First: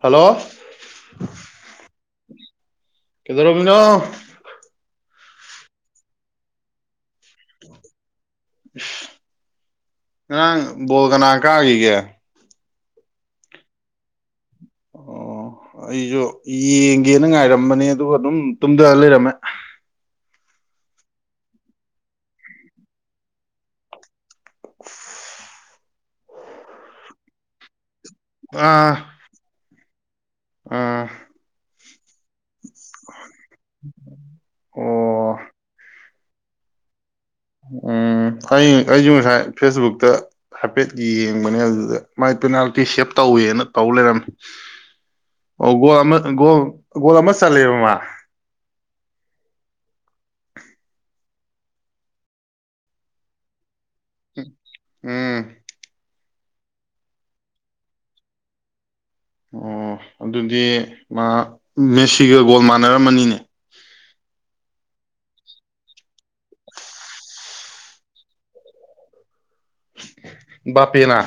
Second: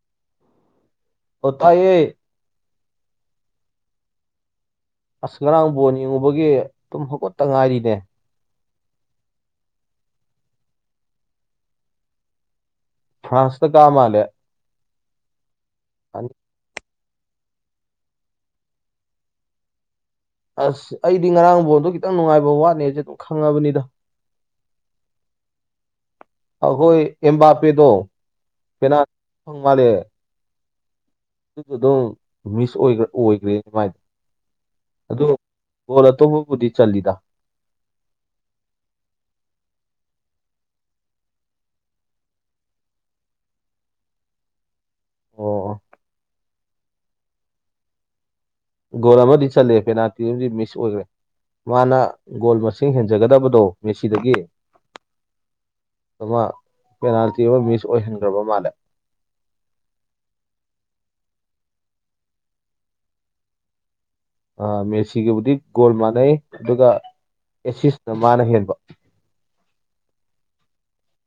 Hello ꯑꯣ ꯇꯥꯏꯌꯦ ꯀꯩꯗꯧꯔꯝꯃꯤꯅꯣ ꯑꯁ ꯉꯔꯥꯡ ꯕꯣꯟ ꯌꯦꯡꯉꯨꯕꯒꯤ ꯇꯨꯝ ꯍꯧꯒꯠꯇ ꯉꯥꯏꯔꯤꯅꯦ ꯉꯔꯥꯡ ꯕꯣꯜ ꯀꯅꯥ ꯀꯥꯒꯤꯒꯦ ꯐ꯭ꯔꯥꯟꯁꯅ ꯀꯥ ꯃꯥꯜꯂꯦ ꯑꯣ ꯑꯩꯖꯨ ꯑꯅꯤ- ꯌꯦꯡꯒꯦꯅ ꯉꯥꯏꯔꯝꯕꯅꯦ ꯑꯗꯨꯒ ꯑꯗꯨꯝ ꯇꯨꯝꯗꯔꯥ ꯂꯩꯔꯝꯃꯦ ꯑꯁ ꯑꯩꯗꯤ ꯉꯔꯥꯡ ꯕꯣꯟꯗꯣ ꯈꯤꯇꯪ ꯅꯨꯡꯉꯥꯏꯕ ꯋꯥꯠꯅꯦꯖꯦ ꯑꯗꯨꯝ ꯈꯪꯉꯕꯅꯤꯗ [unintelligible] ꯑꯩꯈꯣꯏ ꯑꯦꯝꯕꯥꯄꯦꯗꯣ ꯄꯦꯅꯥꯜ ꯐꯪ ꯃꯥꯜꯂꯦ ꯎꯝ [unintelligible] ꯃꯤꯁ ꯑꯣꯏ ꯑꯣꯏꯒ꯭ꯔꯦ ꯃꯥꯏꯗꯣ ꯑꯗꯨ ꯑꯣ ꯕꯣꯜ ꯑꯇꯣꯞꯄꯕꯨꯗꯤ ꯆꯜꯂꯤꯗ ꯎꯝ ꯑꯩ ꯑꯩꯖꯨ ꯉꯁꯥꯏ ꯐꯦꯁꯕꯨꯛꯇ ꯍꯥꯏꯐꯦꯠ ꯌꯦꯡꯕꯅꯦ ꯑꯗꯨꯗ ꯃꯥꯏ ꯄꯦꯅꯥꯜꯇꯤ ꯁꯦꯞ ꯇꯧꯋꯦꯅ ꯇꯧ ꯂꯩꯔꯝ ꯑꯣ ꯒꯣꯜ ꯑꯃ ꯒꯣ ꯒꯣꯜ ꯑꯃ ꯆꯜꯂꯦꯕ ꯃꯥ ꯒꯣꯜ ꯑꯃꯗꯤ ꯆꯜꯂꯦ ꯄꯦꯅꯥꯜꯇꯤ ꯑꯝꯗꯤ ꯃꯤꯁ ꯑꯣꯏꯒ꯭ꯔꯦ ꯃꯥꯅ ꯒꯣꯜ ꯃꯁꯤꯡ ꯍꯦꯟꯖꯒꯗꯕꯗꯣ ꯃꯦꯁꯤꯗꯒꯤ ꯎꯝ ꯑꯃ ꯄꯦꯅꯥꯜꯇꯤ ꯑꯃ ꯃꯤꯁ ꯑꯣꯏꯍꯟꯒ꯭ꯔꯕ ꯃꯥꯜꯂꯦ ꯑꯣ ꯑꯗꯨꯗꯤ ꯃꯥ ꯃꯦꯁꯤꯒ ꯒꯣꯜ ꯃꯥꯟꯅꯔꯝꯃꯅꯤꯅꯦ ꯑꯥ ꯃꯦꯁꯤꯒꯕꯨꯗꯤ ꯒꯣꯜ ꯃꯥꯟꯅꯩ ꯑꯗꯨꯒ ꯑꯦꯁꯤꯁꯅ ꯃꯥꯅ ꯍꯦꯟꯕ ꯕꯥꯄꯦꯅ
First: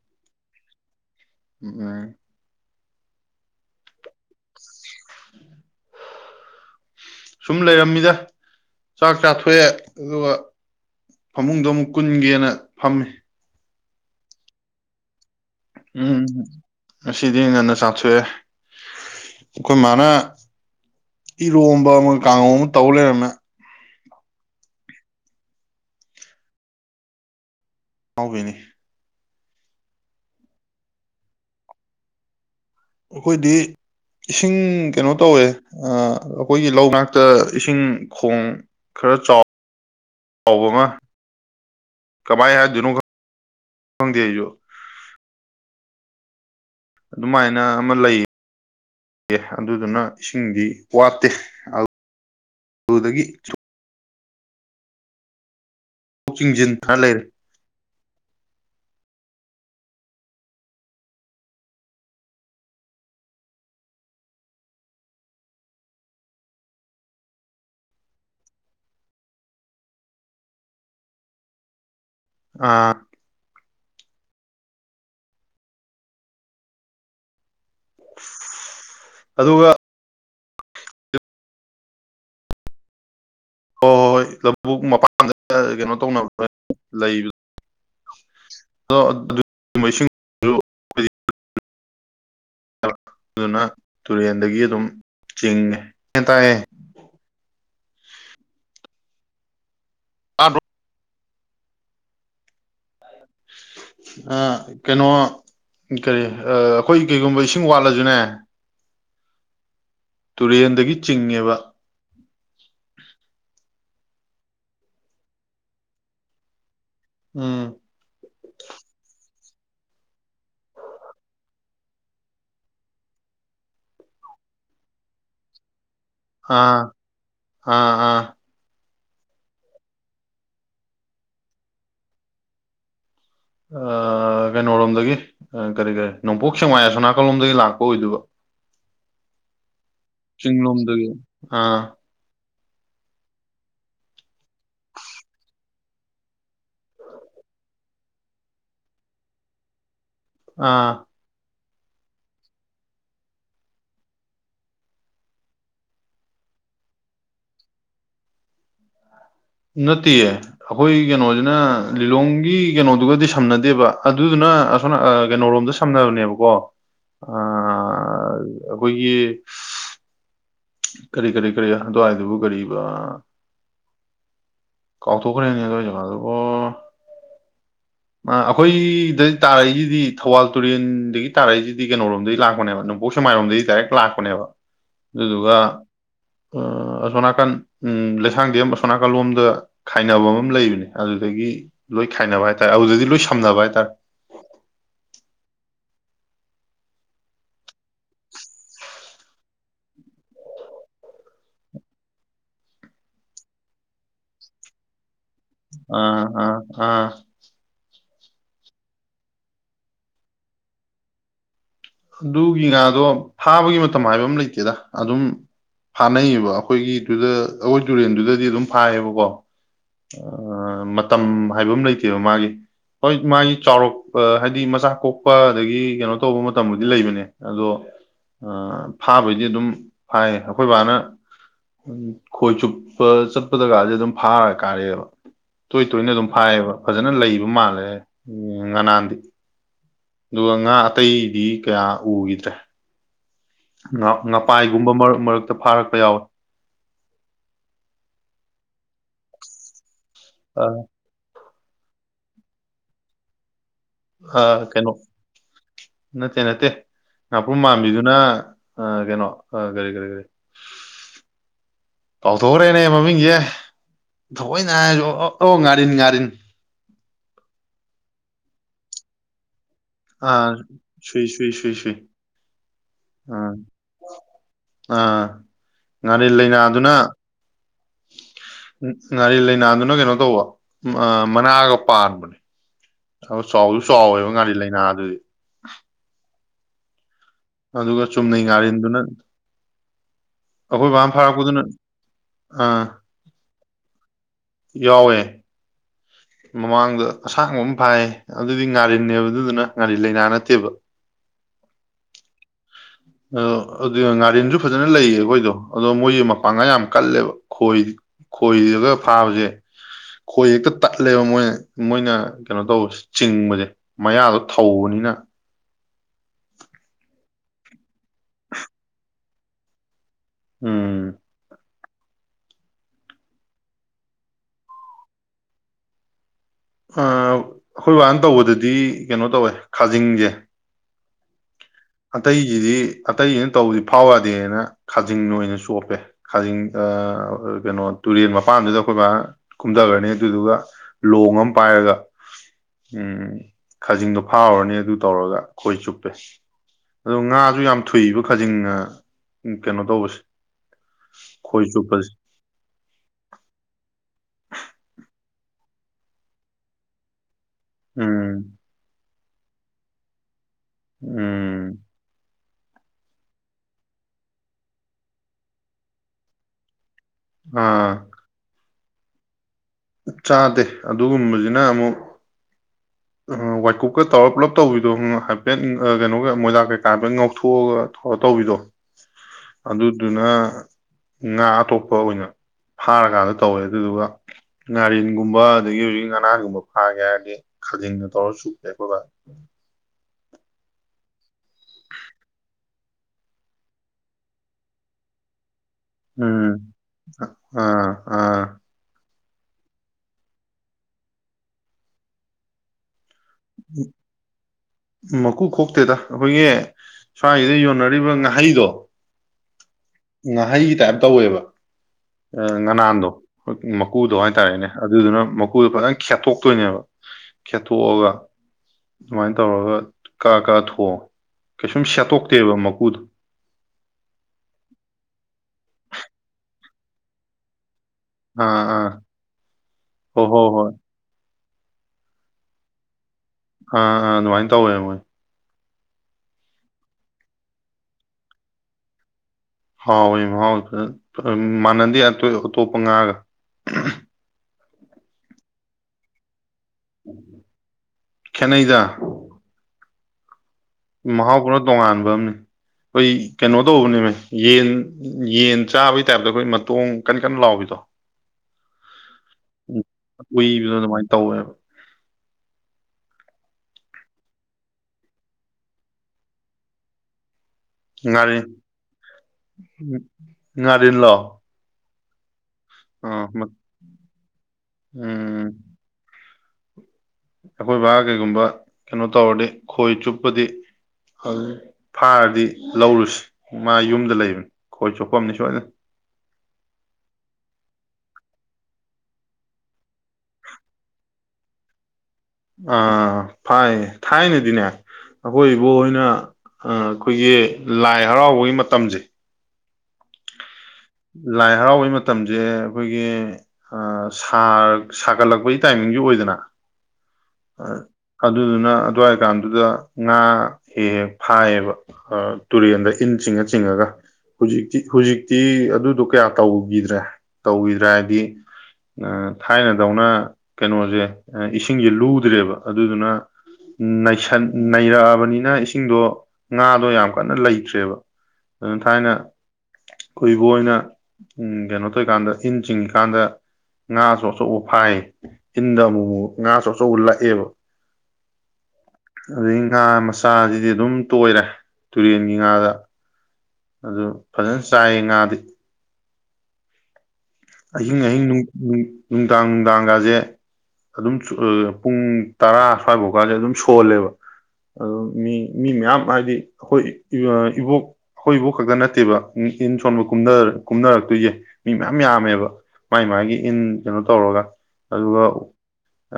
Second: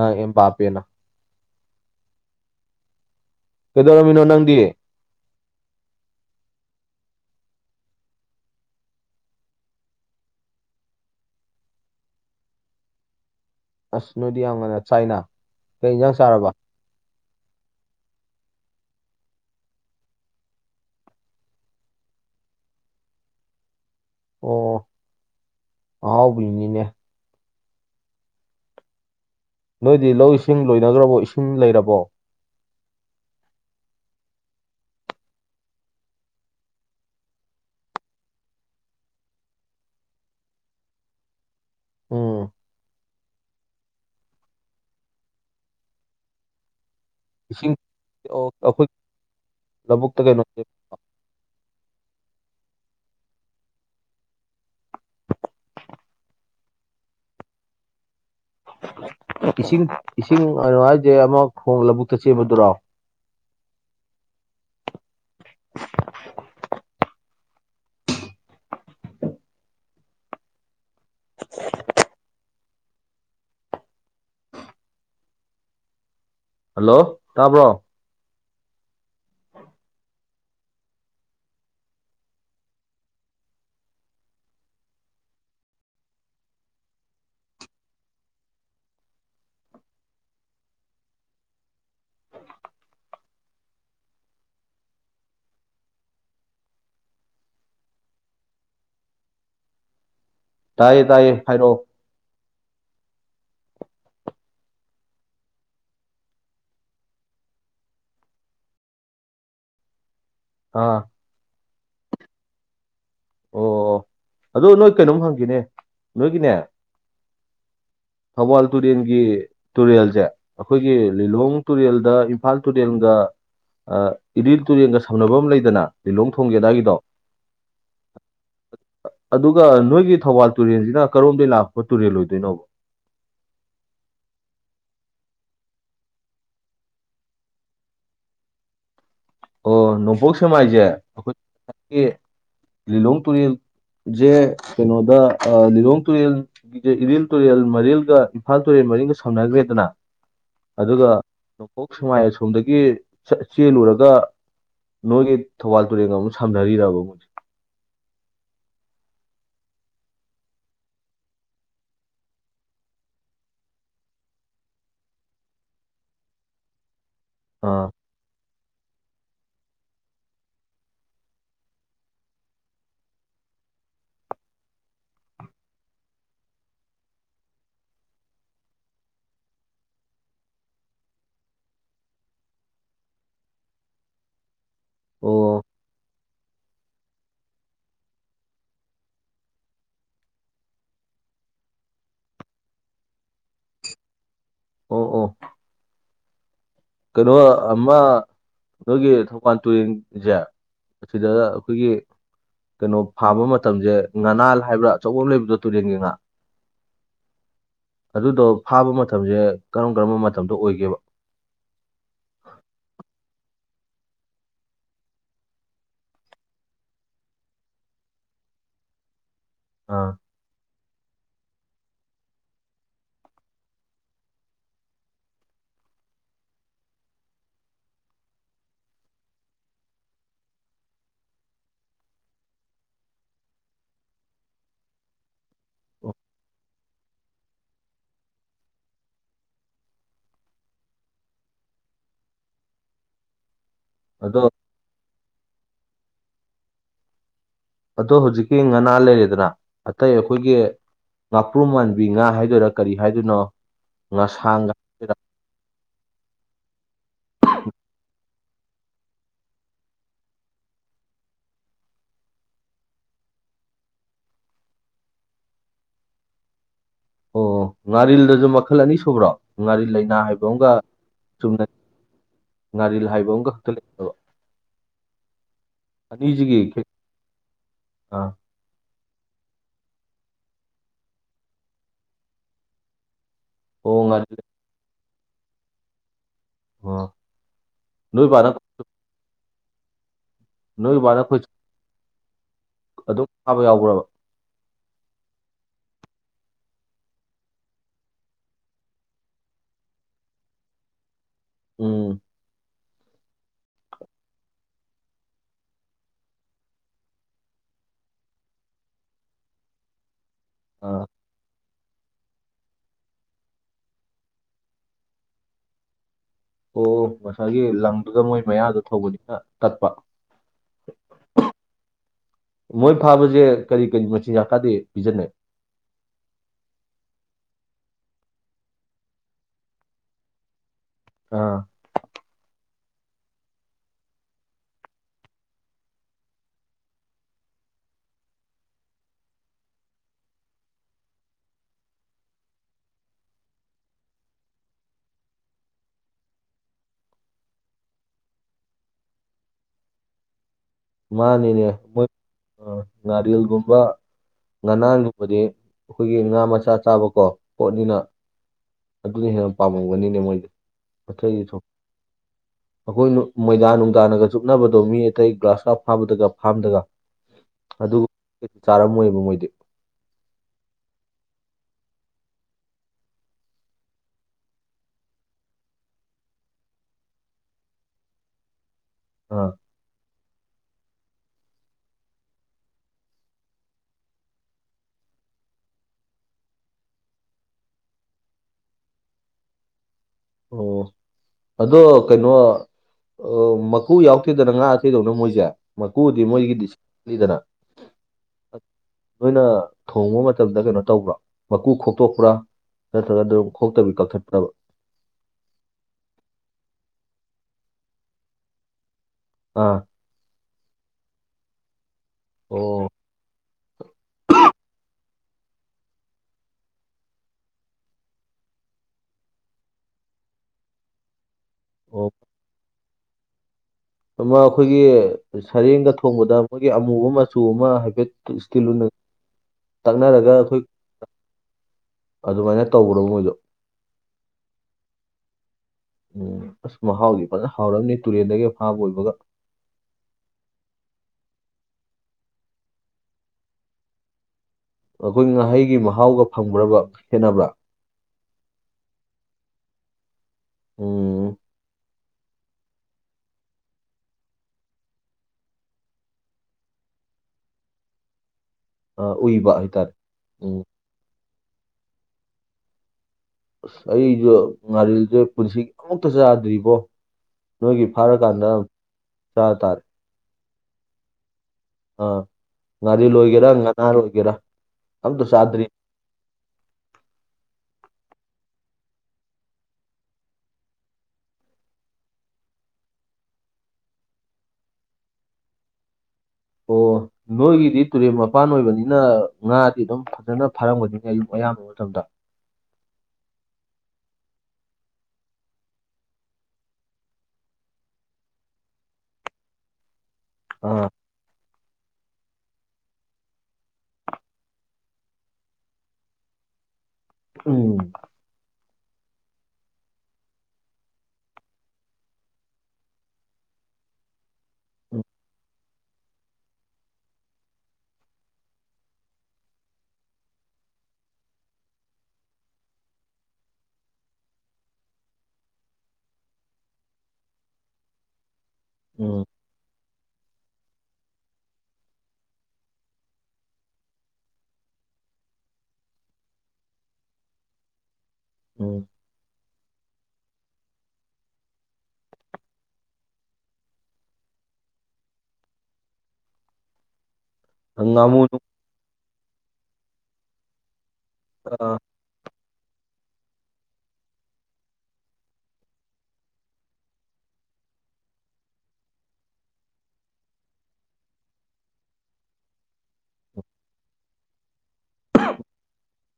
ꯑꯥ ꯑꯦꯝꯕꯥꯄꯦꯅ ꯎꯝ ꯀꯩꯗꯧꯔꯝꯃꯤꯅꯣ ꯅꯪꯗꯤ ꯁꯨꯝ ꯂꯩꯔꯝꯃꯤꯗ ꯆꯥꯛ ꯆꯥꯊꯣꯛꯑꯦ ꯑꯗꯨꯒ ꯐꯃꯨꯡꯗꯣ ꯑꯃꯨꯛ ꯀꯨꯟꯒꯦꯅ ꯐꯝꯃꯤ ꯑꯁ ꯅꯣꯏꯗꯤ ꯌꯥꯝ ꯉꯟꯅ ꯆꯥꯏꯅ ꯀꯩ ꯏꯟꯖꯥꯡ ꯎꯝ ꯆꯥꯔꯕ ꯉꯁꯤꯗꯤ ꯉꯟꯅ ꯆꯥꯊꯣꯛꯑꯦ ꯑꯩꯈꯣꯏ ꯃꯥꯅ ꯏꯔꯣꯝꯕ ꯑꯃ ꯀꯥꯡꯍꯧ ꯑꯃ ꯇꯧ ꯂꯩꯔꯝꯃꯦ ꯑꯣ ꯑꯍꯥꯎꯕꯤꯅꯤꯅꯦ ꯍꯥꯎꯕꯤꯅꯤ ꯅꯣꯏꯗꯤ ꯂꯧ ꯏꯁꯤꯡ ꯂꯣꯏꯅꯒ꯭ꯔꯕꯣ ꯏꯁꯤꯡ ꯂꯩꯔꯕꯣ ꯑꯩꯈꯣꯏꯗꯤ ꯏꯁꯤꯡ ꯀꯩꯅꯣ ꯇꯧꯋꯦ ꯑꯥ ꯑꯩꯈꯣꯏꯒꯤ ꯂꯧ ꯃꯅꯥꯛꯇ ꯏꯁꯤꯡ ꯈꯣꯡ ꯈꯔ ꯆꯥꯎ꯬꯬ ꯆꯥꯎꯕ ꯑꯃ ꯎꯝ ꯀꯃꯥꯏꯟ ꯍꯥꯏꯌꯗꯣꯏꯅꯣ ꯈꯡꯗꯦ ꯑꯩꯁꯨ ꯑꯗꯨꯃꯥꯏꯅ ꯏꯁꯤꯡ ꯑꯃ ꯂꯩ ꯑꯣ ꯑꯩꯈꯣꯏ ꯑꯗꯨꯗꯨꯅ ꯂꯧꯕꯨꯛꯇ ꯀꯩꯅꯣ ꯏꯁꯤꯡꯗꯤ ꯋꯥꯠꯇꯦ ꯑꯗꯨꯗꯒꯤ ꯏꯁꯤꯡꯁꯦ ꯑꯗꯨꯝ ꯊꯜꯂ ꯂꯩꯔꯦ ꯏꯁꯤꯡ ꯏꯁꯤꯡ ꯅꯨꯡꯉꯥꯏꯁꯦ ꯑꯃꯥ ꯈꯣꯡ ꯂꯧꯕꯨꯛꯇ ꯆꯦꯟꯕꯗꯨꯔꯣ ꯑꯥ ꯍꯜꯂꯣ ꯇꯥꯕ꯭ꯔꯣ ꯑꯗꯨꯒ ꯍꯣꯏ ꯍꯣꯏ ꯍꯣꯏ ꯂꯧꯕꯨꯛ ꯃꯄꯥꯟꯗ ꯀꯩꯅꯣ ꯇꯧꯅꯕ ꯂꯩꯕꯗꯨ ꯑꯣ ꯑꯗꯨ [unintelligible] ꯑꯗꯨꯅ ꯇꯨꯔꯦꯟꯗꯒꯤ ꯑꯗꯨꯝ ꯆꯤꯡꯉꯦ ꯇꯥꯏꯑꯦ ꯇꯥꯗ꯭ꯔꯣ ꯇꯥꯏꯌꯦ ꯇꯥꯏꯌꯦ ꯍꯥꯏꯔꯛꯑꯣ [unintelligible] ꯑꯥ ꯀꯩꯅꯣ ꯀꯔꯤ ꯑꯥ ꯑꯩꯈꯣꯏ ꯀꯩꯒꯨꯝꯕ ꯏꯁꯤꯡ ꯋꯥꯠꯂꯁꯨꯅꯦ ꯇꯨꯔꯦꯟꯗꯒꯤ ꯑꯥ ꯆꯤꯡꯉꯦꯕ ꯑꯣ ꯑꯣ ꯑꯗꯨ ꯅꯣꯏ ꯀꯩꯅꯣꯝ ꯍꯪꯒꯦꯅꯦ ꯅꯣꯏꯒꯤꯅꯦ ꯎꯝ ꯊꯧꯕꯥꯜ ꯇꯨꯔꯦꯜꯒꯤ ꯇꯨꯔꯦꯜꯁꯦ ꯑꯩꯈꯣꯏꯒꯤ ꯂꯤꯂꯣꯡ ꯇꯨꯔꯦꯜꯗ ꯏꯝꯐꯥꯜ ꯇꯨꯔꯦꯜꯒ ꯑꯥ ꯏꯔꯤꯜ ꯇꯨꯔꯦꯜꯒ ꯁꯝꯅꯕꯝ ꯂꯩꯗꯅ ꯂꯤꯂꯣꯡ ꯊꯣꯡꯒꯤ ꯑꯥ ꯑꯗꯥꯏꯒꯤꯗꯣ ꯑꯥ ꯑꯥ ꯑꯗꯨꯒ ꯅꯣꯏꯒꯤ ꯊꯧꯕꯥꯜ ꯇꯨꯔꯦꯜꯁꯤꯅ ꯀꯔꯣꯝꯗꯩ ꯂꯥꯛꯄ ꯇꯨꯔꯦꯜ ꯑꯣꯏꯗꯣꯏꯅꯣ ꯑꯥ ꯀꯩꯅꯣꯔꯣꯝꯗꯒꯤ ꯀꯔꯤ ꯀꯔꯤ ꯅꯣꯡꯄꯣꯛ ꯁꯦꯡꯃꯥꯏ ꯑꯁꯣꯝ ꯅꯥꯀꯜꯂꯣꯝꯗꯒꯤ ꯂꯥꯛꯄ ꯑꯣꯏꯗꯣꯢꯕ [inaudible] ꯑꯣ ꯅꯣꯡꯄꯣꯛ ꯁꯦꯛꯃꯥꯏꯁꯦ ꯆꯤꯡꯂꯣꯝꯗꯒꯤ ꯑꯥ ꯑꯩꯈꯣꯏꯒꯤ ꯂꯤꯂꯣꯡ ꯇꯨꯔꯦꯜ ꯖꯦ ꯀꯩꯅꯣꯗ ꯑꯥ ꯂꯤꯂꯣꯡ ꯇꯨꯔꯦꯜ ꯖꯦ ꯏꯔꯤꯜ ꯇꯨꯔꯦꯜ ꯃꯔꯤꯜꯒ ꯏꯝꯐꯥꯜ ꯇꯨꯔꯦꯜ ꯃꯔꯤꯜꯒ ꯁꯝꯅꯈ꯭ꯔꯦꯗꯅ ꯑꯥ ꯑꯗꯨꯒ ꯅꯣꯡꯄꯣꯛ ꯁꯦꯛꯃꯥꯏ ꯑꯁꯣꯝꯗꯒꯤ ꯆꯦꯜꯂꯨꯔꯒ ꯅꯣꯏꯒꯤ ꯊꯧꯕꯥꯜ ꯇꯨꯔꯦꯟꯒ ꯑꯃꯨꯛ ꯁꯝꯅꯔꯤꯔꯕ ꯑꯃꯨꯛ ꯅꯦꯠꯇꯦꯌꯦ ꯑꯩꯈꯣꯏ ꯀꯩꯅꯣꯁꯤꯅ ꯂꯤꯂꯣꯡꯒꯤ ꯀꯩꯅꯣꯗꯨꯒꯗꯤ ꯁꯝꯅꯗꯦꯕ ꯑꯗꯨꯗꯨꯅ ꯑꯁꯣꯝ ꯀꯩꯅꯣꯔꯣꯝꯗ ꯁꯝꯅꯕꯅꯦꯕ ꯀꯣ ꯑꯥ ꯑꯥ ꯑꯥ ꯑꯩꯈꯣꯏꯒꯤ ꯀꯔꯤ ꯀꯔꯤ ꯀꯔꯤ ꯑꯗꯨꯋꯥꯏꯗꯨꯕꯨ ꯀꯔꯤꯑꯕ ꯀꯥꯎꯊꯣꯛꯈ꯭ꯔꯦꯅꯦ ꯑꯗꯨꯋꯥꯢ ꯖꯒꯥꯗꯨ ꯑꯣ ꯑꯩꯈꯣꯏꯗ ꯇꯥꯔꯛꯏꯁꯤꯗꯤ ꯊꯧꯕꯥꯜ ꯇꯨꯔꯦꯜꯗꯒꯤ ꯇꯥꯔꯛꯏꯁꯤꯗꯤ ꯀꯩꯅꯣꯔꯣꯝꯗꯒꯤ ꯂꯥꯛꯄꯅꯦꯕ ꯅꯣꯡ ꯄꯣꯛ ꯁꯦꯛꯃꯥꯏꯔꯣꯝꯗꯒꯤ ꯗꯥꯏꯔꯦꯛ ꯂꯥꯛꯄꯅꯦꯕ ꯑꯗꯨꯗꯨꯒ ꯑꯣ ꯑꯥ ꯑꯁꯣꯝ ꯅꯥꯀꯟ ꯎꯝ ꯂꯩꯁꯥꯡꯊꯦꯝ ꯑꯁꯣꯝ ꯅꯥꯀꯟ ꯂꯣꯝꯗ ꯈꯥꯏꯅꯕꯝ ꯑꯃ ꯂꯩꯕꯅꯦ ꯑꯗꯨꯗꯒꯤ ꯂꯣꯏ ꯈꯥꯏꯅꯕ ꯍꯥꯏ ꯇꯥꯔꯦ ꯑꯗꯨꯗꯗꯤ ꯂꯣꯏ ꯁꯝꯅꯕ ꯍꯥꯏ ꯇꯥꯔꯦ ꯑꯣ ꯑꯣ ꯀꯩꯅꯣ ꯑꯃ ꯅꯣꯏꯒꯤ ꯊꯧꯕꯥꯟ ꯇꯨꯔꯦꯟꯁꯦ ꯑꯁꯤꯗ ꯑꯩꯈꯣꯏꯒꯤ ꯀꯩꯅꯣ ꯐꯥꯝꯕ ꯃꯇꯝꯁꯦ ꯉꯅꯥꯜ ꯍꯥꯏꯕ꯭ꯔꯥ ꯑꯆꯧꯕ ꯑꯃ ꯂꯩꯕꯗꯣ ꯇꯨꯔꯦꯟꯒꯤ ꯉꯥ ꯑꯥ ꯑ ꯑꯥ꯫ ꯑꯗꯨꯗꯣ ꯐꯥꯕ ꯃꯇꯝꯁꯦ ꯀꯔꯝ ꯀꯔꯝꯕ ꯃꯇꯝꯗ ꯑꯣꯏꯒꯦꯕ꯫ ꯑꯗꯨꯒꯤ ꯉꯥꯗꯣ ꯐꯥꯕꯒꯤ ꯃꯇꯝ ꯍꯥꯏꯕ ꯑꯃ ꯂꯩꯇꯦꯗ ꯑꯗꯨꯝ ꯐꯥꯅꯩꯕ ꯑꯩꯈꯣꯏꯒꯤꯗꯨꯗ ꯑꯩꯈꯣꯏ ꯇꯨꯔꯦꯟꯗꯨꯗꯗꯤ ꯑꯗꯨꯝ ꯐꯥꯏꯌꯦꯕꯀꯣ꯫ ꯑꯥ ꯑ ꯃꯇꯝ ꯍꯥꯏꯕ ꯑꯃ ꯂꯩꯇꯦꯕ ꯃꯥꯒꯤ꯫ ꯍꯣꯏ ꯃꯥꯒꯤ ꯆꯥꯎꯔꯛ ꯑ ꯍꯥꯏꯗꯤ ꯃꯆꯥ ꯀꯣꯛꯄ ꯑꯗꯒꯤ ꯀꯩꯅꯣ ꯇꯧꯕ ꯃꯇꯝꯕꯨꯗꯤ ꯂꯩꯕꯅꯦ꯫ ꯑꯗꯣ ꯑ ꯐꯥꯕꯩꯗꯤ ꯑꯗꯨꯝ ꯐꯥꯏ ꯑꯩꯈꯣꯏ ꯕꯥꯅ ꯎꯝ ꯈꯣꯏ ꯆꯨꯞꯄ ꯆꯠꯄꯗꯒꯥꯁꯦ ꯑꯗꯨꯝ ꯐꯥꯔꯒ ꯀꯥꯔꯥꯛꯑꯦꯕ ꯇꯣꯏ ꯇꯣꯏꯅ ꯑꯗꯨꯝ ꯐꯥꯏꯌꯦꯕ ꯐꯖꯅ ꯂꯩꯕ ꯃꯥꯜꯂꯦꯍꯦ ꯎꯝ ꯉꯥꯅꯥꯟꯗꯤ꯫ ꯑꯗꯨꯒ ꯉꯥ ꯑꯇꯩꯗꯤ ꯀꯌꯥ ꯎꯈꯤꯗ꯭ꯔꯦ꯫ ꯑꯗꯣ ꯉꯥ-ꯉꯥꯄꯥꯏꯒꯨꯝꯕ ꯃꯔꯛ ꯃꯔꯛꯇ ꯐꯥꯔꯛꯄ ꯌꯥꯎꯋꯦ꯫ ꯑꯗꯣ ꯍꯧꯖꯤꯛꯀꯤ ꯉꯥꯅꯥꯟ ꯂꯩꯔꯦꯗꯅ ꯑꯇꯩ ꯑꯩꯈꯣꯏꯒꯤ ꯑ ꯉꯥꯄ꯭ꯔꯨꯝ ꯃꯥꯟꯕꯤ ꯉꯥ ꯍꯥꯏꯗꯣꯏꯔꯥ ꯀꯔꯤ ꯍꯥꯏꯗꯣꯏꯅꯣ꯫ ꯑꯥ ꯉꯥꯁꯥꯡꯒ ꯀꯩꯅꯣ ꯍꯥꯏꯗꯣꯏꯔꯥ ꯅꯠꯇꯦ ꯅꯠꯇꯦ꯫ ꯉꯥꯄ꯭ꯔꯨꯝ ꯃꯥꯟꯕꯤꯗꯨꯅ ꯑ ꯀꯩꯅꯣ ꯑ ꯀꯔꯤ ꯀꯔꯤ ꯀꯔꯤ꯫ ꯀꯥꯎꯊꯣꯛꯈ꯭ꯔꯦꯅꯦ ꯃꯃꯤꯡꯁꯦ꯫ ꯊꯑꯣꯏꯅ ꯍꯥꯏꯔꯁꯨ ꯑꯣ ꯑꯣ ꯉꯥꯔꯤꯟ ꯉꯥꯔꯤꯟ꯫ ꯑꯣ ꯉꯥꯔꯤꯜꯗꯁꯨ ꯃꯈꯜ ꯑꯅꯤ ꯁꯨꯕ꯭ꯔꯣ ꯉꯥꯔꯤꯜ ꯂꯩꯥꯅꯥ ꯍꯥꯏꯕ ꯑꯥ ꯑꯃꯒ ꯁꯨꯏ ꯁꯨꯏ ꯆꯨꯝꯅ ꯁꯨꯏ ꯁꯨꯏ ꯉꯥꯔꯤꯜ ꯍꯥꯏꯕ ꯑꯃꯒ ꯑꯥ ꯈꯛꯇ ꯂꯩꯕ꯭ꯔꯕ꯫ ꯑꯥ ꯉꯥꯔꯤꯜ ꯂꯩꯅꯥꯗꯨꯅ ꯑ꯫ ꯎ ꯉꯥꯔꯤꯜ ꯂꯩꯅꯥꯗꯨꯅ ꯀꯩꯅꯣ ꯇꯧꯕ ꯑ ꯃꯅꯥꯒ ꯄꯥꯟꯕꯅꯦ꯫ ꯑ ꯆꯥꯎꯁꯨ ꯆꯥꯎꯋꯦꯕ ꯉꯥꯔꯤꯜ ꯂꯩꯅꯥ ꯗꯨꯗꯤ꯫ ꯑꯣ꯫ ꯑꯗꯨꯒ ꯅꯣꯏ ꯆꯨꯝꯅꯩ ꯕꯥꯅ ꯉꯥꯔꯤꯟꯗꯨꯅ ꯑꯩꯈꯣꯏ ꯕꯥꯅ ꯐꯥꯔꯛꯄꯗꯨꯅ ꯑ ꯑꯗꯨꯝ ꯐꯥꯕ ꯌꯥꯎꯕ꯭ꯔꯕ꯫ ꯌꯥꯎꯋꯦ꯫ ꯃꯃꯥꯡꯗ ꯑꯁꯥꯡꯕ ꯑꯃ ꯐꯥꯏꯌꯦ ꯑꯗꯨꯗꯤ ꯉꯥꯔꯤꯟꯅꯦꯕ ꯑꯗꯨꯗꯨꯅ ꯉꯥꯔꯤꯟ ꯂꯩꯅꯥ ꯅꯠꯇꯦꯕ꯫ ꯎꯝ꯫ ꯑ ꯑꯗꯨꯒ ꯉꯥꯔꯤꯟꯁꯨ ꯐꯖꯅ ꯂꯩꯌꯦ ꯑꯩꯈꯣꯏꯗꯣ ꯑꯗꯣ ꯃꯣꯏꯁꯦ ꯃꯄꯥꯡꯒꯟ ꯌꯥꯝ ꯀꯜꯂꯦꯕ ꯈꯣꯏꯗꯤ ꯈꯣꯏꯗꯒ ꯐꯥꯕꯁꯦ ꯈꯣꯏ ꯍꯦꯛꯇ ꯑꯥ ꯇꯠꯂꯦꯕ ꯃꯣꯏ ꯃꯣꯏꯅ ꯀꯩꯅꯣ ꯇꯧꯕꯁꯦ ꯆꯤꯡꯕꯁꯦ ꯃꯌꯥꯗꯣ ꯊꯧꯕꯅꯤꯅ꯫ ꯑꯣ ꯉꯁꯥꯏꯒꯤ ꯂꯪꯗꯨꯒ ꯃꯣꯏ ꯃꯌꯥꯗꯣ ꯊꯧꯕꯅꯤꯅ ꯇꯠꯄ꯫ ꯎꯝ꯫ ꯃꯣꯏ ꯐꯥꯕꯁꯦ ꯀꯔꯤ ꯀꯔꯤ ꯃꯆꯤꯟꯖꯥꯛ ꯀꯥꯗꯤ ꯄꯤꯖꯅꯩ꯫ ꯑꯥ ꯑꯩꯈꯣꯏ ꯕꯥꯅ ꯇꯧꯕꯗꯗꯤ ꯀꯩꯅꯣ ꯇꯧꯋꯦ ꯈꯖꯤꯡꯁꯦ꯫ ꯑ꯫ ꯑꯇꯩꯒꯤꯗꯤ ꯑꯇꯩꯁꯤꯅ ꯇꯧꯕꯗꯤ ꯐꯥꯎ ꯌꯥꯗꯦꯅ ꯈꯖꯤꯡꯅ ꯑꯣꯏꯅ ꯆꯣꯞꯄꯦ꯫ ꯈꯖꯤꯡ ꯑ ꯀꯩꯅꯣ ꯇꯨꯔꯦꯟ ꯃꯄꯥꯟꯗꯨꯗ ꯑꯩꯈꯣꯏ ꯕꯥꯅ ꯀꯨꯝꯊꯈ꯭ꯔꯅꯤ ꯑꯗꯨꯏꯗꯨꯒ ꯂꯣꯡ ꯑꯃ ꯄꯥꯏꯔꯒ ꯎꯝ ꯈꯖꯤꯡꯗꯣ ꯐꯥꯎꯔꯨꯔꯅꯤ ꯑꯗꯨ ꯇꯧꯔꯒ ꯈꯣꯏ ꯆꯨꯞꯄꯦ꯫ ꯑꯗꯣ ꯉꯥꯁꯨ ꯌꯥꯝ ꯊꯨꯏꯕ ꯈꯖꯤꯡꯅ ꯀꯩꯅꯣ ꯇꯧꯕꯁꯦ꯫ ꯈꯣꯏ ꯃꯥꯅꯤꯅꯦ ꯃꯣꯏ ꯆꯨꯞꯄꯁꯦ ꯑ ꯉꯥꯔꯤꯜꯒꯨꯝꯕ ꯉꯅꯥꯟꯒꯨꯝꯕꯗꯤ ꯑꯩꯈꯣꯏꯒꯤ ꯉꯥ ꯃꯆꯥ ꯆꯥꯕꯀꯣ꯫ ꯄꯣꯠꯅꯤꯅ ꯎꯝ ꯑꯗꯨꯅ ꯍꯦꯟꯅ ꯄꯥꯝꯃꯝꯒꯅꯤꯅꯦ ꯃꯣꯏꯗꯤ ꯑꯇꯩꯒꯤꯁꯨ ꯎꯝ ꯑꯩꯈꯣꯏꯅ ꯃꯣꯏꯗꯥ ꯅꯨꯡꯗꯥꯅꯒ ꯆꯨꯞꯅꯕꯗꯣ ꯃꯤ ꯑꯇꯩ ꯒ꯭ꯂꯥꯁ ꯀꯥꯞ ꯐꯥꯕꯗꯒ ꯐꯥꯝꯗꯒ ꯑꯥ ꯑꯗꯨꯒ ꯆꯥꯔꯝꯃꯣꯏꯕ ꯃꯣꯏꯗꯤ ꯆꯥꯗꯦ ꯑꯗꯨꯒꯨꯝꯕꯁꯤꯅ ꯑꯃꯨꯛ ꯋꯥꯏꯀꯨꯞꯀ ꯇꯧꯔꯒ ꯄꯨꯂꯞ ꯇꯧꯕꯤꯗꯣ ꯍꯥꯏꯐꯦꯠ ꯀꯩꯅꯣꯒ ꯃꯣꯏꯗꯥ ꯀꯩꯀꯥ ꯍꯥꯏꯐꯦꯠ ꯉꯧꯊꯣꯛꯑꯒ ꯇꯧꯕꯤꯗꯣ [inaudible] ꯑ ꯑꯗꯨꯗꯨꯅ ꯉꯥ ꯑꯇꯣꯞꯄ ꯑꯣꯏꯅ ꯐꯥꯔꯀꯥꯟꯗ ꯇꯧꯋꯦ ꯑꯗꯨꯗꯨꯒ ꯉꯥꯔꯤꯟꯒꯨꯝꯕ ꯑꯗꯒꯤ ꯍꯧꯖꯤꯛ ꯉꯥꯅꯥꯟꯒꯨꯝꯕ ꯐꯥꯒꯦ ꯍꯥꯏꯔꯗꯤ ꯈꯥꯖꯤꯡꯅ ꯇꯧꯔ ꯆꯨꯞꯄꯦ ꯑꯈꫭꯏꯕꯥꯗꯤ ꯑꯣ ꯑꯗꯣ ꯀꯩꯅꯣ ꯃꯀꯨ ꯌꯥꯎꯇꯦꯗꯅ ꯉꯥ ꯑꯇꯩꯗꯧꯅ ꯃꯣꯏꯁꯦ ꯃꯀꯨꯗꯤ ꯎꯝ ꯃꯣꯏꯒꯤꯗꯤ [unintelligible] ꯑꯥ ꯑꯥ ꯅꯣꯏꯅ ꯊꯣꯡꯕ ꯃꯇꯝꯗ ꯀꯩꯅꯣ ꯇꯧꯕ꯭ꯔꯥ ꯃꯀꯨ ꯈꯣꯛꯇꯣꯛꯄ꯭ꯔꯥ ꯅꯠꯇ꯭ꯔꯒ ꯑꯗꯨꯝ ꯈꯣꯛꯇꯕꯤ ꯀꯛꯊꯠꯄ꯭ꯔꯕ ꯃꯀꯨ ꯈꯣꯛꯇꯦꯗ ꯑꯩꯈꯣꯏꯒꯤ ꯁ꯭ꯋꯥꯏꯁꯤꯗ ꯌꯣꯟꯅꯔꯤꯕ ꯉꯥꯍꯩꯗꯣ ꯑꯥ ꯉꯥꯍꯩꯒꯤ ꯇꯥꯏꯞ ꯇꯧꯋꯦꯕ ꯑꯣ ꯉꯅꯥꯟꯗꯣ ꯃꯀꯨꯗꯣ ꯍꯥꯏꯇꯥꯔꯦꯅꯦ ꯑꯗꯨꯗꯨꯅ ꯃꯀꯨꯗꯣ ꯈꯤꯇꯪ ꯈꯦꯠꯇꯣꯛꯇꯣꯏꯅꯦꯕ ꯈꯦꯠꯇꯣꯛꯑꯒ ꯑꯗꯨꯃꯥꯏꯅ ꯇꯧꯔꯒ ꯀꯥꯛꯑ ꯀꯥꯛꯑ ꯊꯣꯡ ꯀꯩꯁꯨꯝ ꯑꯣ ꯁꯦꯠꯇꯣꯛꯇꯦꯕ ꯃꯀꯨꯗꯣ ꯑꯃ ꯑꯩꯈꯣꯏꯒꯤ ꯁꯔꯦꯡꯒ ꯊꯣꯡꯕꯗ ꯃꯣꯏꯒꯤ ꯑꯃꯨꯕ ꯃꯆꯨ ꯑꯃ ꯍꯥꯏꯐꯦꯠ ꯑꯥ ꯏꯁꯇꯤꯜꯂꯨꯟ ꯑꯥ ꯍꯣ ꯇꯛꯅꯔꯒ ꯍꯣ ꯑꯩꯈꯣꯏ ꯍꯣꯏ ꯑꯗꯨꯃꯥꯏꯅ ꯇꯧꯕ꯭ꯔꯣ ꯃꯣꯏꯗꯣ ꯑ ꯑ ꯑꯗꯨꯃꯥꯏꯅ ꯇꯧꯋꯦ ꯃꯣꯏ ꯎꯝ ꯑꯁ ꯃꯍꯥꯎꯗꯤ ꯐꯖꯅ ꯍꯥꯎꯔꯝꯅꯤ ꯇꯨꯔꯦꯟꯗꯒꯤ ꯑꯐꯥꯕ ꯑꯣꯏꯕꯒ ꯍꯥꯎꯋꯦ ꯃꯍꯥꯎꯋ ꯃꯥꯟꯅꯗꯦ ꯑꯇꯣꯞꯄ ꯉꯥꯒ ꯑꯩꯈꯣꯏ ꯉꯥꯍꯩꯒꯤ ꯃꯍꯥꯎꯒ ꯐꯪꯕ꯭ꯔꯕ ꯈꯦꯠꯅꯕ꯭ꯔꯥ ꯈꯦꯟꯅꯩꯗ ꯎꯝ ꯃꯍꯥꯎ ꯄꯨꯔꯥ ꯇꯣꯉꯥꯟꯕ ꯑꯝꯅꯤ ꯑꯩꯈꯣꯏ ꯀꯩꯅꯣ ꯇꯧꯕꯅꯦꯕ ꯌꯦꯟ ꯌꯦꯟ ꯆꯥꯕꯩ ꯇꯥꯏꯞꯇ ꯑꯩꯈꯣꯏ ꯃꯇꯣꯡ ꯀꯟ ꯀꯟꯅ ꯂꯥꯎꯕꯤꯗꯣ ꯑꯥ ꯎꯏꯕ ꯍꯥꯏꯇꯥꯔꯦ ꯎꯝ ꯎꯏꯕꯗꯣ ꯑꯗꯨꯃꯥꯏꯅ ꯇꯧꯋꯦꯕ ꯑꯁ ꯑꯩꯁꯨ ꯉꯥꯔꯤꯜꯁꯦ ꯄꯨꯟꯁꯤꯒꯤ ꯑꯃꯨꯛꯇ ꯆꯥꯗ꯭ꯔꯤꯕꯣ ꯅꯣꯏꯒꯤ ꯉꯥꯔꯤꯟ ꯐꯥꯔꯀꯥꯟꯗ ꯆꯥ ꯇꯥꯔꯦ ꯉꯥꯔꯤꯟ ꯂꯣ ꯑꯥ ꯉꯥꯔꯤꯟ ꯎꯝ ꯑꯣꯏꯒꯦꯔꯥ ꯉꯥꯥꯅꯥꯟ ꯑꫭꯏꯒꯦꯔꯥ ꯑꯝꯇ ꯆꯥꯗ꯭ꯔꯤ ꯑꯩꯈꯣꯏ ꯕꯥ ꯀꯩꯒꯨꯝꯕ ꯀꯩꯅꯣ ꯇꯧꯔꯗꯤ ꯈꯣꯏ ꯆꯨꯞꯄꯗꯤ ꯐꯥꯔꯗꯤ ꯂꯧꯔꯨꯁꯤ ꯃꯥ ꯌꯨꯝꯗ ꯂꯩꯕꯅꯤ ꯈꯣꯏ ꯆꯣꯞꯄꯝꯅꯤ ꯁꯣꯏꯗꯅ ꯑꯣ ꯅꯣꯏꯒꯤꯗꯤ ꯇꯨꯔꯦꯜ ꯃꯄꯥꯟ ꯑꯣꯏꯕꯅꯤꯅ ꯉꯥꯗꯤ ꯑꯗꯨꯝ ꯐꯖꯅ ꯐꯔꯝꯒꯅꯤꯅꯦ ꯑꯗꯨꯝ ꯑꯌꯥꯝꯕ ꯃꯇꯝꯗ ꯑ ꯑ ꯐꯥꯏ ꯊꯥꯏꯅꯦꯗꯤꯅ ꯑꯩꯈꯣꯏ ꯏꯕꫭꯛꯍꫭꯏꯅ ꯑ ꯑꯩꯈꯣꯏꯒꯤ ꯂꯥꯏ ꯍꯔꯥꯎꯕꯒꯤ ꯃꯇꯝꯁꯦ ꯑꯥ ꯂꯥꯏ ꯍꯔꯥꯎꯕꯩ ꯃꯇꯝꯁꯦ ꯑꯩꯈꯣꯏꯒꯤ ꯑꯥ ꯁꯥ ꯁꯥꯒꯠꯂꯛꯄꯒꯤ ꯇꯥꯏꯃꯤꯡꯗꯤ ꯑꯣꯏꯗꯅ ꯎꯝ ꯑꯗꯨꯏꯗꯨꯅ ꯑꯗꯨꯋꯥꯏ ꯀꯥꯟꯗꯨꯗ ꯉꯥ ꯍꯦꯛ ꯍꯦꯛ ꯐꯥꯏꯌꯦꯕ ꯑ ꯇꯨꯔꯦꯟꯗ ꯏꯟ ꯆꯤꯡꯉ ꯆꯤꯡꯉꯒ ꯍꯧꯖꯤꯛꯇꯤ ꯎꯝ ꯍꯧꯖꯤꯛꯇꯤ ꯑꯗꯨꯗꯣ ꯀꯌꯥ ꯇꯧꯒꯤꯗ꯭ꯔꯦ ꯇꯧꯒꯤꯗ꯭ꯔꯦ ꯍꯥꯏꯗꯤ ꯑ ꯊꯥꯏꯅꯗꯧꯅ ꯀꯩꯅꯣꯁꯦ ꯑ ꯏꯁꯤꯡꯁꯦ ꯂꯨꯗ꯭ꯔꯦꯕ ꯑꯗꯨꯗꯨꯅ ꯅꯩꯁꯟ ꯅꯩꯔꯛꯑꯕꯅꯤꯅ ꯏꯁꯤꯡꯗꯣ ꯉꯥꯗꯣ ꯌꯥꯝ ꯀꯟꯅ ꯂꯩꯇ꯭ꯔꯦꯕ ꯑꯗꯨꯅ ꯊꯥꯏꯅ ꯎꯝ ꯈꯣꯏ ꯏꯕꯣꯛ ꯍꯣꯏꯅ ꯎ ꯀꯩꯅꯣ ꯇꯧꯔꯤꯀꯥꯟꯗ ꯏꯟ ꯆꯤꯡꯉꯤꯀꯥꯟꯗ ꯉꯥꯁꯨ ꯑꯆꯧꯕ ꯐꯥꯏ ꯏꯟꯗ ꯑꯃꯨꯃꯨꯛ ꯉꯥ ꯑꯆꯧ ꯑꯆꯧꯕ ꯂꯛꯑꯦꯕ ꯎꯝ ꯑꯗꯨꯗꯒꯤ ꯉꯥ ꯃꯆꯥꯁꯤꯗꯤ ꯑꯗꯨꯝ ꯇꯣꯏꯔꯦ ꯇꯨꯔꯦꯟꯒꯤ ꯉꯥꯗ ꯑꯗꯨ ꯐꯖꯅ ꯆꯥꯏꯌꯦ ꯉꯥꯗꯤ ꯎꯝ ꯑꯍꯤꯡ ꯉꯥꯃꯨ ꯑꯍꯤꯡ ꯅꯨꯡ ꯅꯨꯡꯗꯥꯡ ꯅꯨꯡꯗꯥꯡꯒꯁꯦ ꯑꯗꯨꯝ ꯑ ꯑꯥ ꯄꯨꯡ ꯇꯔꯥ ꯁ꯭ꯋꯥꯏꯐꯥꯎ ꯀꯥꯟꯁꯦ ꯑꯗꯨꯝ ꯁꯣꯜꯂꯦꯕ ꯑꯗꯣ ꯃꯤ ꯃꯌꯥꯝ ꯍꯥꯏꯗꯤ ꯑꯩꯈꯣꯏ ꯑ ꯏꯕꯣꯛ ꯑꯩꯈꯣꯏ ꯏꯕꯣꯛ ꯈꯛꯇ ꯅꯠꯇꯦꯕ ꯏꯟ ꯁꯣꯟꯕ ꯀꯨꯝꯅ ꯀꯨꯝꯅꯔꯛꯇꯣꯏꯁꯦ ꯃꯤ ꯃꯌꯥꯝ ꯌꯥꯝꯃꯦꯕ ꯃꯥꯏ ꯃꯥꯒꯤ ꯏꯟ ꯀꯩꯅꯣ ꯇꯧꯔꯒ ꯑꯗꯨꯒ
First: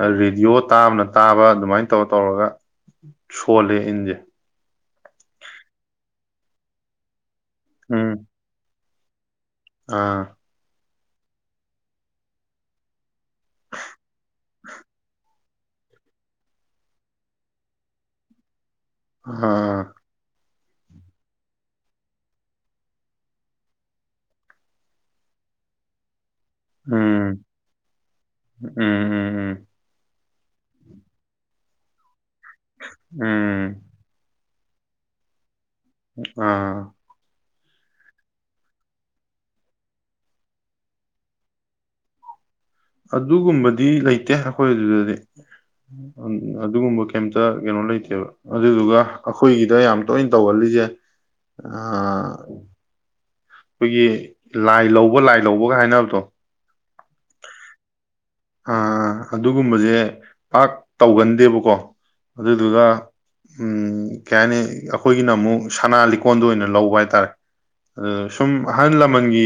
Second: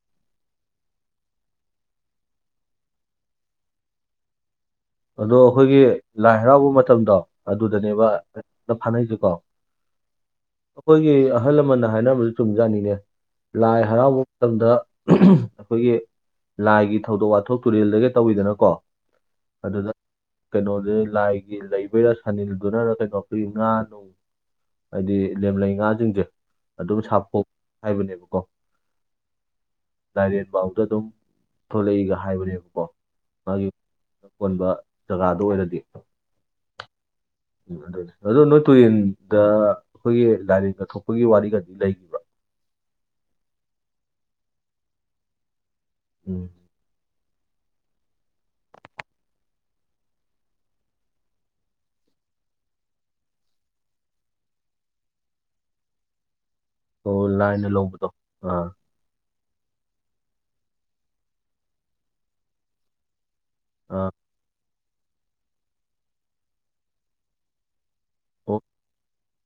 ꯑ ꯔꯦꯗꯤꯑꯣ ꯇꯥꯕꯅ ꯇꯥꯕ ꯑꯗꯨꯃꯥꯏꯅ ꯇꯧꯔ ꯇꯧꯔꯒ ꯁꯣꯜꯂꯦ ꯏꯟꯁꯦ ꯑꯗꯣ ꯑꯩꯈꯣꯏꯒꯤ ꯂꯥꯏ ꯍꯔꯥꯎꯕ ꯃꯇꯝꯗꯣ ꯑꯗꯨꯗꯅꯦꯕ ꯎꯝ ꯍꯦꯛꯇ ꯐꯥꯅꯩꯁꯤꯀꯣ ꯑꯥ ꯑꯩꯈꯣꯏꯒꯤ ꯑꯍꯜ ꯂꯃꯟꯅ ꯍꯥꯏꯅꯕꯗꯨ ꯆꯨꯝꯖꯥꯠꯅꯤꯅꯦ ꯂꯥꯏ ꯍꯔꯥꯎꯕ ꯃꯇꯝꯗ ꯑꯩꯈꯣꯏꯒꯤ ꯂꯥꯏꯒꯤ ꯊꯧꯗꯣꯛ ꯋꯥꯊꯣꯛ ꯇꯨꯔꯦꯜꯗꯒ ꯇꯧꯋꯤꯗꯅꯀꯣ [unintelligible] ꯑꯗꯨꯗ ꯀꯩꯅꯣꯁꯦ ꯂꯥꯏꯒꯤ ꯂꯩꯕꯩꯔ ꯁꯥꯅꯤꯜꯗꯨꯅ ꯀꯩꯅꯣ ꯑꯩꯈꯣꯏ ꯉꯥ ꯅꯨꯡ ꯍꯥꯏꯗꯤ ꯂꯦꯝꯂꯩ ꯉꯥꯁꯤꯡꯁꯦ ꯑꯗꯨꯝ ꯎꯝ ꯁꯥꯄꯣꯛ ꯍꯥꯏꯕꯅꯦꯕꯀꯣ ꯎꯝ ꯎꯝ ꯎꯝ ꯂꯥꯏꯔꯦꯟ ꯐꯥꯎꯗ ꯑꯗꯨꯝ ꯊꯣꯛꯂꯛꯏꯒ ꯍꯥꯏꯕꯅꯦꯕꯀꯣ ꯃꯥꯒꯤ ꯎꯝ ꯑꯀꯣꯟꯕ ꯖꯒꯥꯗꯣ ꯑꯣꯏꯔꯗꯤ ꯑ ꯑꯗꯨꯅꯦ ꯑꯗꯣ ꯅꯣꯏ ꯇꯨꯔꯦꯟꯗ ꯑꯩꯈꯣꯏꯒꯤ ꯂꯥꯏꯔꯦꯟꯒ ꯊꯣꯛꯄꯒꯤ ꯋꯥꯔꯤꯒꯗꯤ ꯂꯩꯒꯤ ꯑꯗꯨꯒꯨꯝꯕꯗꯤ ꯂꯩꯇꯦ ꯑꯈꯣꯏ ꯑꯗꯨꯗꯗꯤ ꯎꯝ ꯑꯗꯨꯒꯨꯝꯕ ꯀꯩꯝꯇ ꯀꯩꯅꯣ ꯂꯩꯇꯦꯕ ꯑꯗꯨꯗꯨꯒ ꯑꯈꯣꯏꯒꯤꯗ ꯌꯥꯝ ꯇꯣꯏꯅ ꯇꯧꯒꯜꯂꯤꯖꯦ ꯑ ꯑꯈꯣꯏꯒꯤ ꯂꯥꯏ ꯂꯧꯕ ꯂꯥꯏ ꯂꯧꯕꯒ ꯀꯥꯏ ꯍꯥꯏꯅꯕꯗꯣ ꯑꯣ ꯂꯥꯏꯅ ꯂꯧꯕꯗꯣ ꯑꯥ ꯑꯥ ꯑꯗꯨꯒꯨꯝꯕꯁꯦ ꯄꯥꯛ ꯇꯧꯒꯟꯗꯦꯕꯀꯣ ꯑꯗꯨꯗꯨꯒ ꯎꯝ ꯑꯥ ꯀꯩ ꯍꯥꯏꯅꯤ ꯑꯈꯣꯏꯒꯤꯅ ꯑꯃꯨꯛ ꯁꯅꯥ ꯂꯤꯛꯀꯣꯟꯗ ꯑꯣꯏꯅ ꯂꯧꯕ ꯍꯥꯏꯇꯥꯔꯦ ꯑꯗꯨ ꯁꯨꯝ ꯑꯣ ꯑꯍꯟ ꯂꯝ ꯂꯃꯜꯒꯤ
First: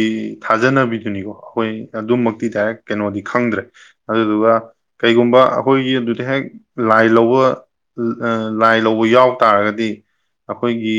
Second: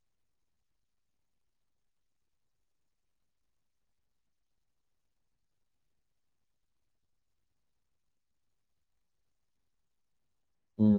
ꯊꯥꯖꯅꯕꯤꯗꯨꯅꯤꯀꯣ ꯑꯈꯣꯏ ꯑꯗꯨꯃꯛꯇꯤ ꯗꯥꯏꯔꯦꯛ ꯀꯩꯅꯣꯗꯤ ꯈꯪꯗ꯭ꯔꯦ ꯑꯗꯨꯗꯨꯒ ꯀꯩꯒꯨꯝꯕ ꯑꯈꯣꯏꯒꯤ ꯑꯗꯨꯗ ꯍꯦꯛ ꯂꯥꯏ ꯂꯧꯕ ꯂꯥꯏ ꯂꯧꯕ ꯌꯥꯎ ꯇꯥꯔꯒꯗꯤ ꯎꯝ ꯑꯈꯣꯏꯒꯤ